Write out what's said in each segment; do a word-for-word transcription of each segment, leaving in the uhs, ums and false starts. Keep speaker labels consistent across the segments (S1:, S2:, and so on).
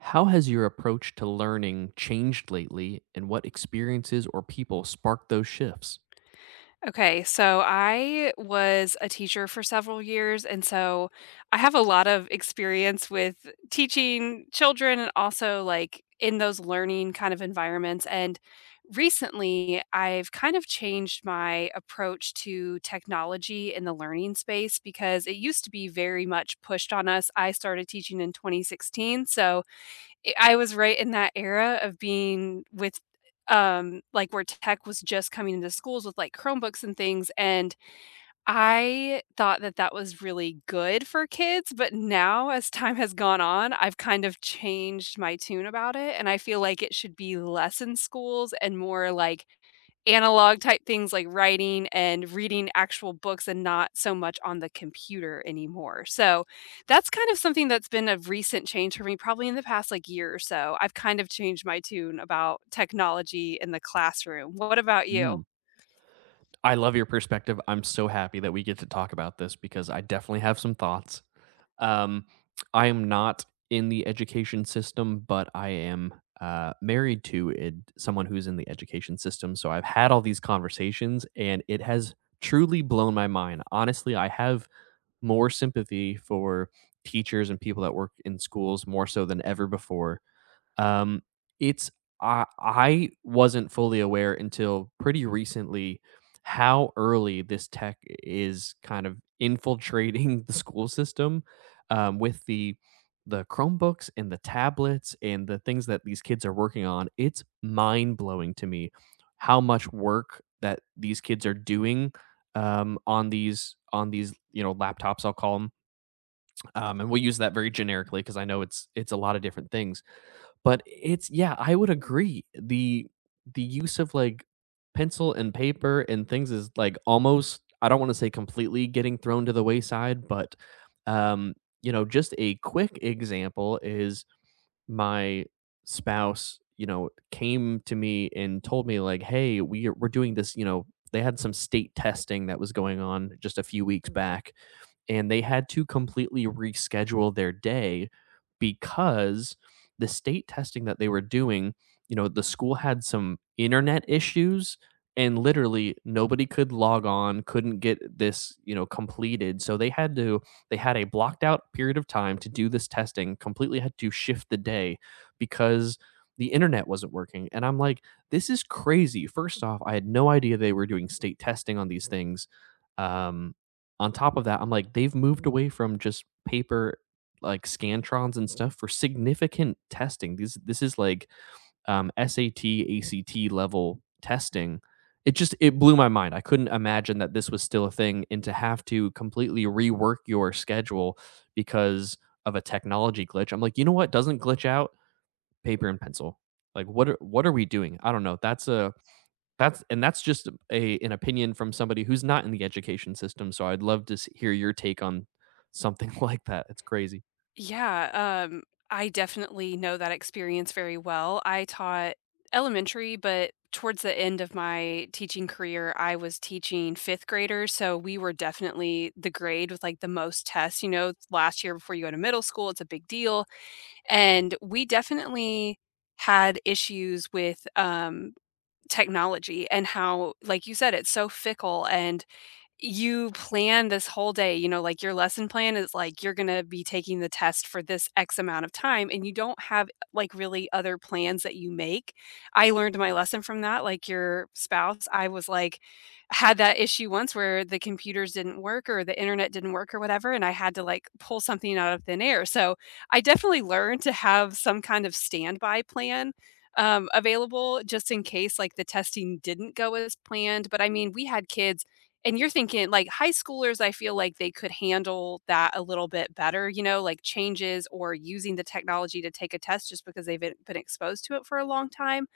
S1: How has your approach to learning changed lately, and what experiences or people sparked those shifts?
S2: Okay, so I was a teacher for several years, and so I have a lot of experience with teaching children and also like in those learning kind of environments. And recently, I've kind of changed my approach to technology in the learning space because it used to be very much pushed on us. I started teaching in twenty sixteen, so I I was right in that era of being with, um, like, where tech was just coming into schools with, like, Chromebooks and things, and I thought that that was really good for kids, but now as time has gone on, I've kind of changed my tune about it, and I feel like it should be less in schools and more, like, analog type things like writing and reading actual books and not so much on the computer anymore. So that's kind of something that's been a recent change for me, probably in the past like year or so. I've kind of changed my tune about technology in the classroom. What about you?
S1: Mm, I love your perspective. I'm so happy that we get to talk about this because I definitely have some thoughts. Um, I am not in the education system, but I am uh, married to ed- someone who's in the education system. So I've had all these conversations, and it has truly blown my mind. Honestly, I have more sympathy for teachers and people that work in schools more so than ever before. Um, it's I I wasn't fully aware until pretty recently how early this tech is kind of infiltrating the school system, um, with the the Chromebooks and the tablets and the things that these kids are working on. It's mind blowing to me how much work that these kids are doing, um, on these on these you know laptops. I'll call them, um, and we'll use that very generically because I know it's it's a lot of different things, but it's yeah, I would agree. The the use of, like, pencil and paper and things is, like, almost, I don't wanna say completely getting thrown to the wayside, but, um, you know, just a quick example is my spouse, you know, came to me and told me, like, "Hey, we are- we're doing this," you know, they had some state testing that was going on just a few weeks back, and they had to completely reschedule their day because the state testing that they were doing, you know, the school had some internet issues and literally nobody could log on, couldn't get this, you know, completed. So they had to— they had a blocked out period of time to do this testing, completely had to shift the day because the internet wasn't working. And I'm like, this is crazy. First off, I had no idea they were doing state testing on these things. Um, on top of that, I'm like, they've moved away from just paper, like scantrons and stuff for significant testing. These this is like um, S A T, A C T level testing. It just— it blew my mind. I couldn't imagine that this was still a thing, and to have to completely rework your schedule because of a technology glitch. I'm like, you know what doesn't glitch out? Paper and pencil. Like, what are what are we doing? I don't know. That's a that's and that's just a an opinion from somebody who's not in the education system. So I'd love to s- hear your take on something like that. It's crazy.
S2: Yeah, um, I definitely know that experience very well. I taught elementary, but towards the end of my teaching career, I was teaching fifth graders. So we were definitely the grade with like the most tests. You know, last year before you go to middle school, it's a big deal. And we definitely had issues with um, technology and how, like you said, it's so fickle and you plan this whole day, you know, like your lesson plan is like you're going to be taking the test for this X amount of time and you don't have like really other plans that you make. I learned my lesson from that. Like your spouse, I was like, had that issue once where the computers didn't work or the internet didn't work or whatever. And I had to like pull something out of thin air. So I definitely learned to have some kind of standby plan um, available just in case like the testing didn't go as planned. But I mean, we had kids and you're thinking like high schoolers, I feel like they could handle that a little bit better, you know, like changes or using the technology to take a test just because they've been been exposed to it for a long time.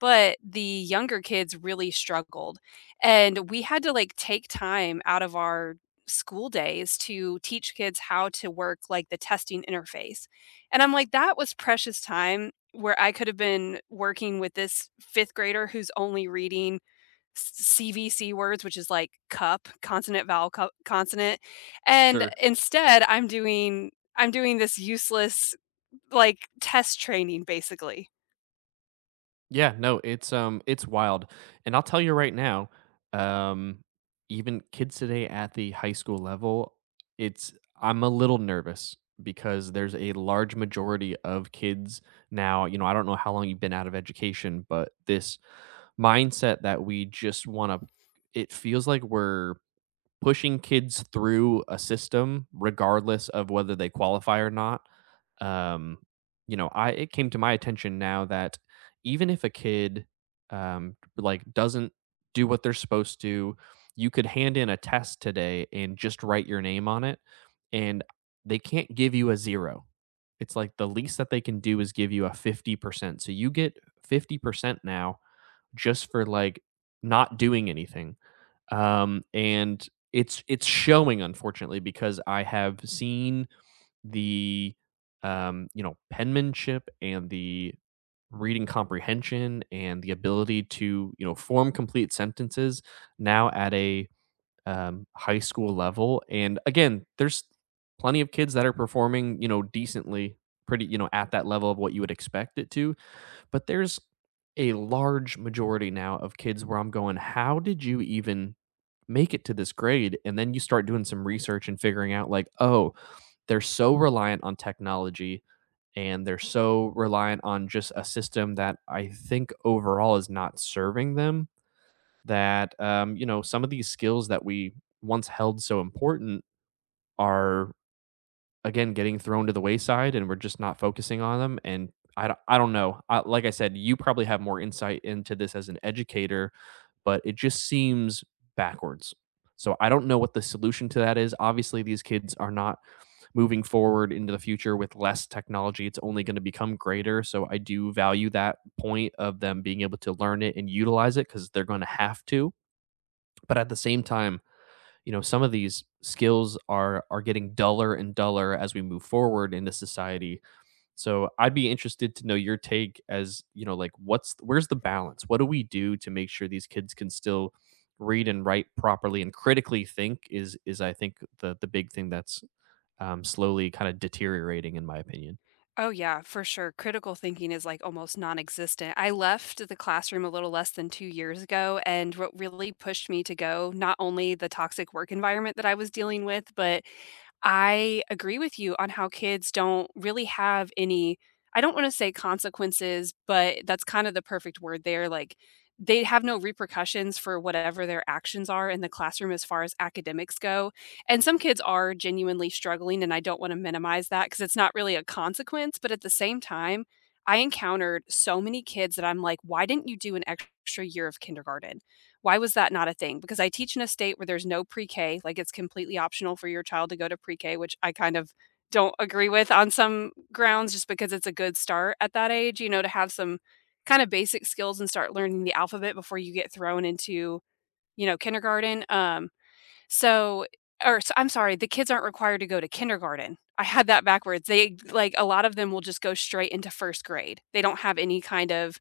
S2: But the younger kids really struggled. And we had to like take time out of our school days to teach kids how to work like the testing interface. And I'm like, that was precious time where I could have been working with this fifth grader who's only reading C V C words, which is like cup, consonant, vowel, cup, consonant. And
S1: Sure.
S2: instead, I'm doing I'm doing this useless like test training basically.
S1: Yeah, no, it's um it's wild. And I'll tell you right now, um even kids today at the high school level, it's I'm a little nervous because there's a large majority of kids now, you know, I don't know how long you've been out of education, but this mindset that we just want to— it feels like we're pushing kids through a system regardless of whether they qualify or not. um you know I it came to my attention now that even if a kid um like doesn't do what they're supposed to, you could hand in a test today and just write your name on it, and they can't give you a zero. It's like the least that they can do is give you a fifty percent, so you get fifty percent now just for like not doing anything. um, and it's it's showing, unfortunately, because I have seen the um, you know, penmanship and the reading comprehension and the ability to, you know, form complete sentences now at a um, high school level. And again, there's plenty of kids that are performing, you know, decently, pretty, you know, at that level of what you would expect it to. But there's a large majority now of kids where I'm going, how did you even make it to this grade? And then you start doing some research and figuring out like, oh, they're so reliant on technology and they're so reliant on just a system that I think overall is not serving them, that um, you know, some of these skills that we once held so important are again getting thrown to the wayside and we're just not focusing on them. And i, I don't know. I, like I said, you probably have more insight into this as an educator, but it just seems backwards. So I don't know what the solution to that is. Obviously these kids are not moving forward into the future with less technology. It's only going to become greater. So I do value that point of them being able to learn it and utilize it because they're going to have to. But at the same time, you know, some of these skills are are getting duller and duller as we move forward into society. So I'd be interested to know your take as, you know, like, what's— where's the balance? What do we do to make sure these kids can still read and write properly and critically think? Is is I think the the big thing that's um, slowly kind of deteriorating in my opinion.
S2: Oh, yeah, for sure. Critical thinking is like almost non existent. I left the classroom a little less than two years ago. And what really pushed me to go, not only the toxic work environment that I was dealing with, but I agree with you on how kids don't really have any, I don't want to say consequences, but that's kind of the perfect word there. Like they have no repercussions for whatever their actions are in the classroom as far as academics go. And some kids are genuinely struggling, and I don't wanna minimize that because it's not really a consequence, but at the same time, I encountered so many kids that I'm like, "Why didn't you do an extra year of kindergarten? Why was that not a thing?" Because I teach in a state where there's no pre-K, like, it's completely optional for your child to go to pre-K, which I kind of don't agree with on some grounds just because it's a good start at that age, you know, to have some kinda basic skills and start learning the alphabet before you get thrown into, you know, kindergarten, um, so or so I'm sorry, the kids aren't required to go to kindergarten. I had that backwards. They like a lot of them will just go straight into first grade. They don't have any kind of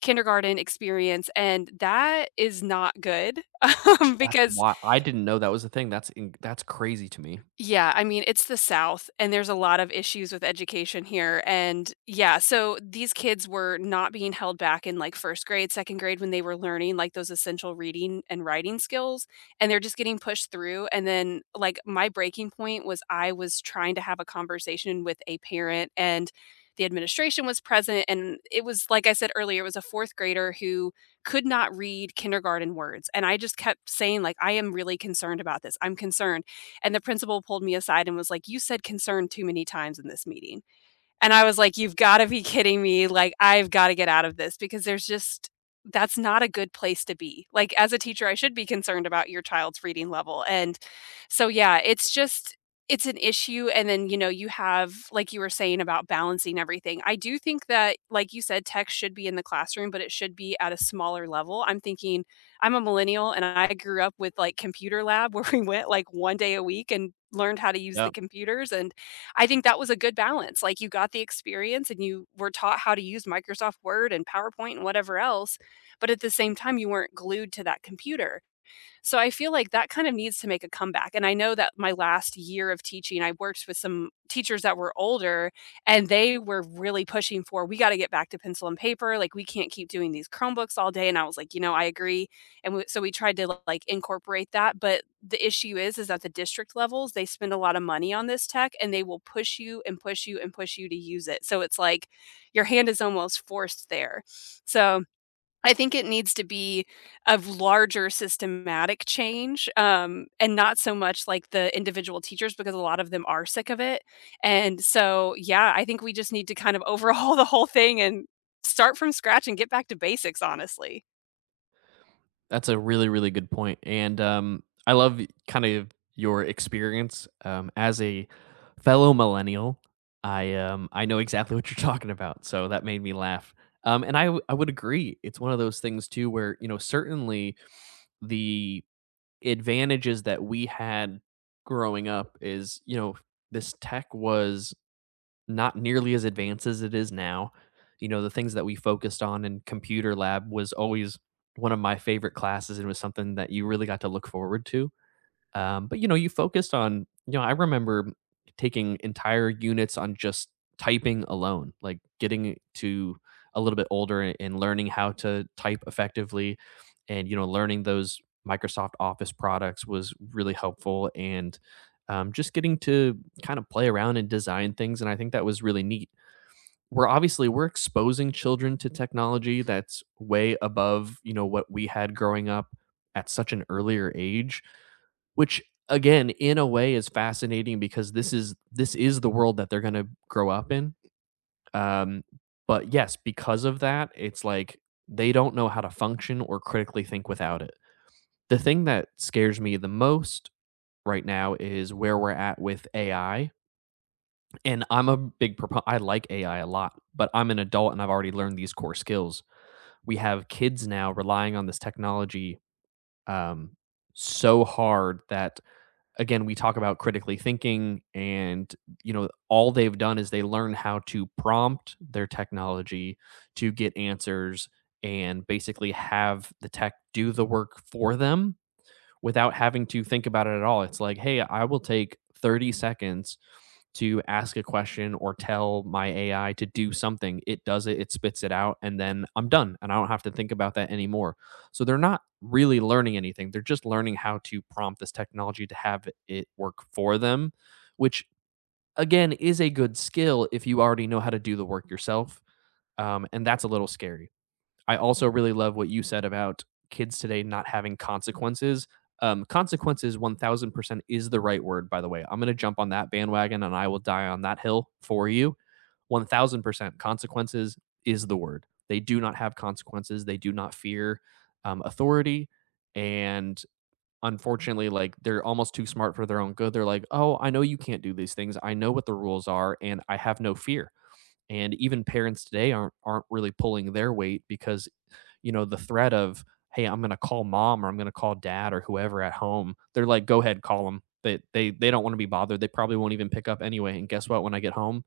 S2: kindergarten experience, and that is not good, um,
S1: That's
S2: because
S1: why I didn't know that was a thing. That's in that's crazy to me.
S2: Yeah, I mean, it's the South, and there's a lot of issues with education here. And yeah, so these kids were not being held back in like first grade, second grade when they were learning like those essential reading and writing skills. And they're just getting pushed through. And then, like, my breaking point was I was trying to have a conversation with a parent, and the administration was present. And it was, like I said earlier, it was a fourth grader who could not read kindergarten words. And I just kept saying, like, I am really concerned about this. I'm concerned and the principal pulled me aside and was like, "You said concern too many times in this meeting." And I was like, "You've gotta be kidding me, like, I've gotta get out of this because there's just that's not a good place to be." Like, as a teacher, I should be concerned about your child's reading level, and so, yeah, it's just it's an issue, and then, you know, you have like you were saying about balancing everything. I do think that, like you said, tech should be in the classroom, but it should be at a smaller level. I'm thinking I'm a millennial, and I grew up with, like, computer lab where we went, like, one day a week and learned how to use the
S1: Yep.
S2: computers, and I think that was a good balance. Like you got the experience and you were taught how to use Microsoft Word and PowerPoint and whatever else, but at the same time you weren't glued to that computer. So I feel like that kind of needs to make a comeback, and I know that my last year of teaching, I worked with some teachers that were older, and they were really pushing for, "We gotta get back to pencil and paper, like, we can't keep doing these Chromebooks all day," and I was like, "You know, I agree," and we so we tried to, like, incorporate that, but the issue is is at the district levels, they spend a lot of money on this tech, and they will push you and push you and push you to use it, so it's like your hand is almost forced there. So I think it needs to be of larger systematic change, um, and not so much like the individual teachers because a lot of them are sick of it, and so, yeah, I think we just need to kind of overhaul the whole thing and start from scratch and get back to basics, honestly.
S1: That's a really, really good point, point. And, um, I love kind of your experience, um, as a fellow millennial, I, um, I know exactly what you're talking about, so that made me laugh, um, and I w I would agree. It's one of those things too where, you know, certainly the advantages that we had growing up is, you know, this tech was not nearly as advanced as it is now. You know, the things that we focused on in computer lab was always one of my favorite classes, and it was something that you really got to look forward to. Um, but you know, you focused on, you know, I remember taking entire units on just typing alone, like getting to a little bit older a- and learning how to type effectively and, you know, learning those Microsoft Office products was really helpful. And um, just getting to kind of play around and design things. And I think that was really neat. We're obviously we're exposing children to technology that's way above, you know, what we had growing up at such an earlier age, which again in a way is fascinating because this is this is the world that they're going to grow up in. um but yes, because of that, it's like they don't know how to function or critically think without it. The thing that scares me the most right now is where we're at with A I. And I'm a big proponent, I like A I a lot, but I'm an adult and I've already learned these core skills. We have kids now relying on this technology um, so hard that, again, we talk about critically thinking and, you know, all they've done is they learn how to prompt their technology to get answers and basically have the tech do the work for them without having to think about it at all. It's like, hey, I will take thirty seconds to ask a question or tell my A I to do something. It does it, it spits it out, and then I'm done. And I don't have to think about that anymore. So they're not really learning anything. They're just learning how to prompt this technology to have it work for them, which again is a good skill if you already know how to do the work yourself. Um, and that's a little scary. I also really love what you said about kids today not having consequences. Um, consequences one thousand percent is the right word, by the way. I'm going to jump on that bandwagon and I will die on that hill for you. one thousand percent consequences is the word. They do not have consequences, they do not fear um, authority. And unfortunately, like, they're almost too smart for their own good. They're like, oh, I know you can't do these things. I know what the rules are and I have no fear. And even parents today aren't, aren't really pulling their weight because, you know, the threat of, hey, I'm going to call mom or I'm going to call dad or whoever at home, they're like, go ahead, call them. They, they, they don't want to be bothered. They probably won't even pick up anyway. And guess what? When I get home,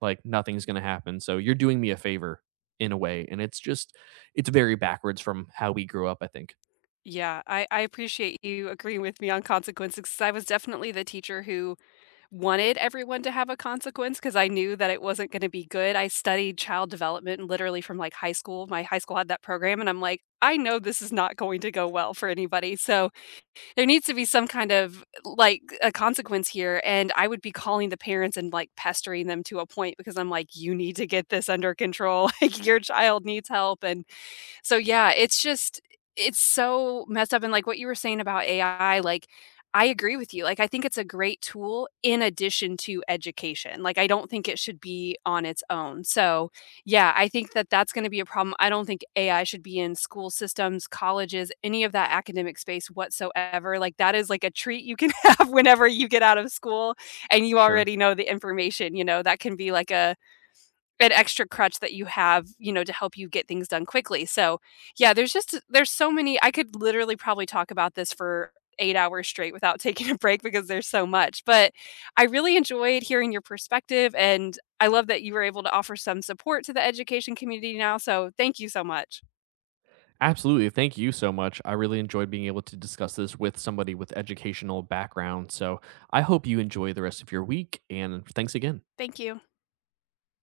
S1: like nothing's going to happen. So you're doing me a favor in a way. And it's just, it's very backwards from how we grew up, I think.
S2: Yeah, I I appreciate you agreeing with me on consequences 'cause I was definitely the teacher who wanted everyone to have a consequence because I knew that it wasn't gonna be good. I studied child development literally from, like, high school. My high school had that program, and I'm like, "I know this is not going to go well for anybody, so there needs to be some kind of, like, a consequence here," and I would be calling the parents and, like, pestering them to a point because I'm like, "You need to get this under control, like, your child needs help," and so, yeah, it's just it's so messed up, and, like, what you were saying about A I, like, I agree with you, like, I think it's a great tool in addition to education, like, I don't think it should be on its own, so, yeah, I think that that's gonna be a problem, I don't think A I should be in school systems, colleges, any of that academic space whatsoever, like, that is, like, a treat you can have whenever you get out of school and you
S1: Sure.
S2: already know the information, you know, that can be, like, a an extra crutch that you have, you know, to help you get things done quickly. So, yeah, there's just there's so many I could literally probably talk about this for eight hours straight without taking a break because there's so much. But I really enjoyed hearing your perspective, and I love that you were able to offer some support to the education community now, so thank you so much.
S1: Absolutely. Thank you so much. I really enjoyed being able to discuss this with somebody with educational background. So I hope you enjoy the rest of your week and thanks again.
S2: Thank you.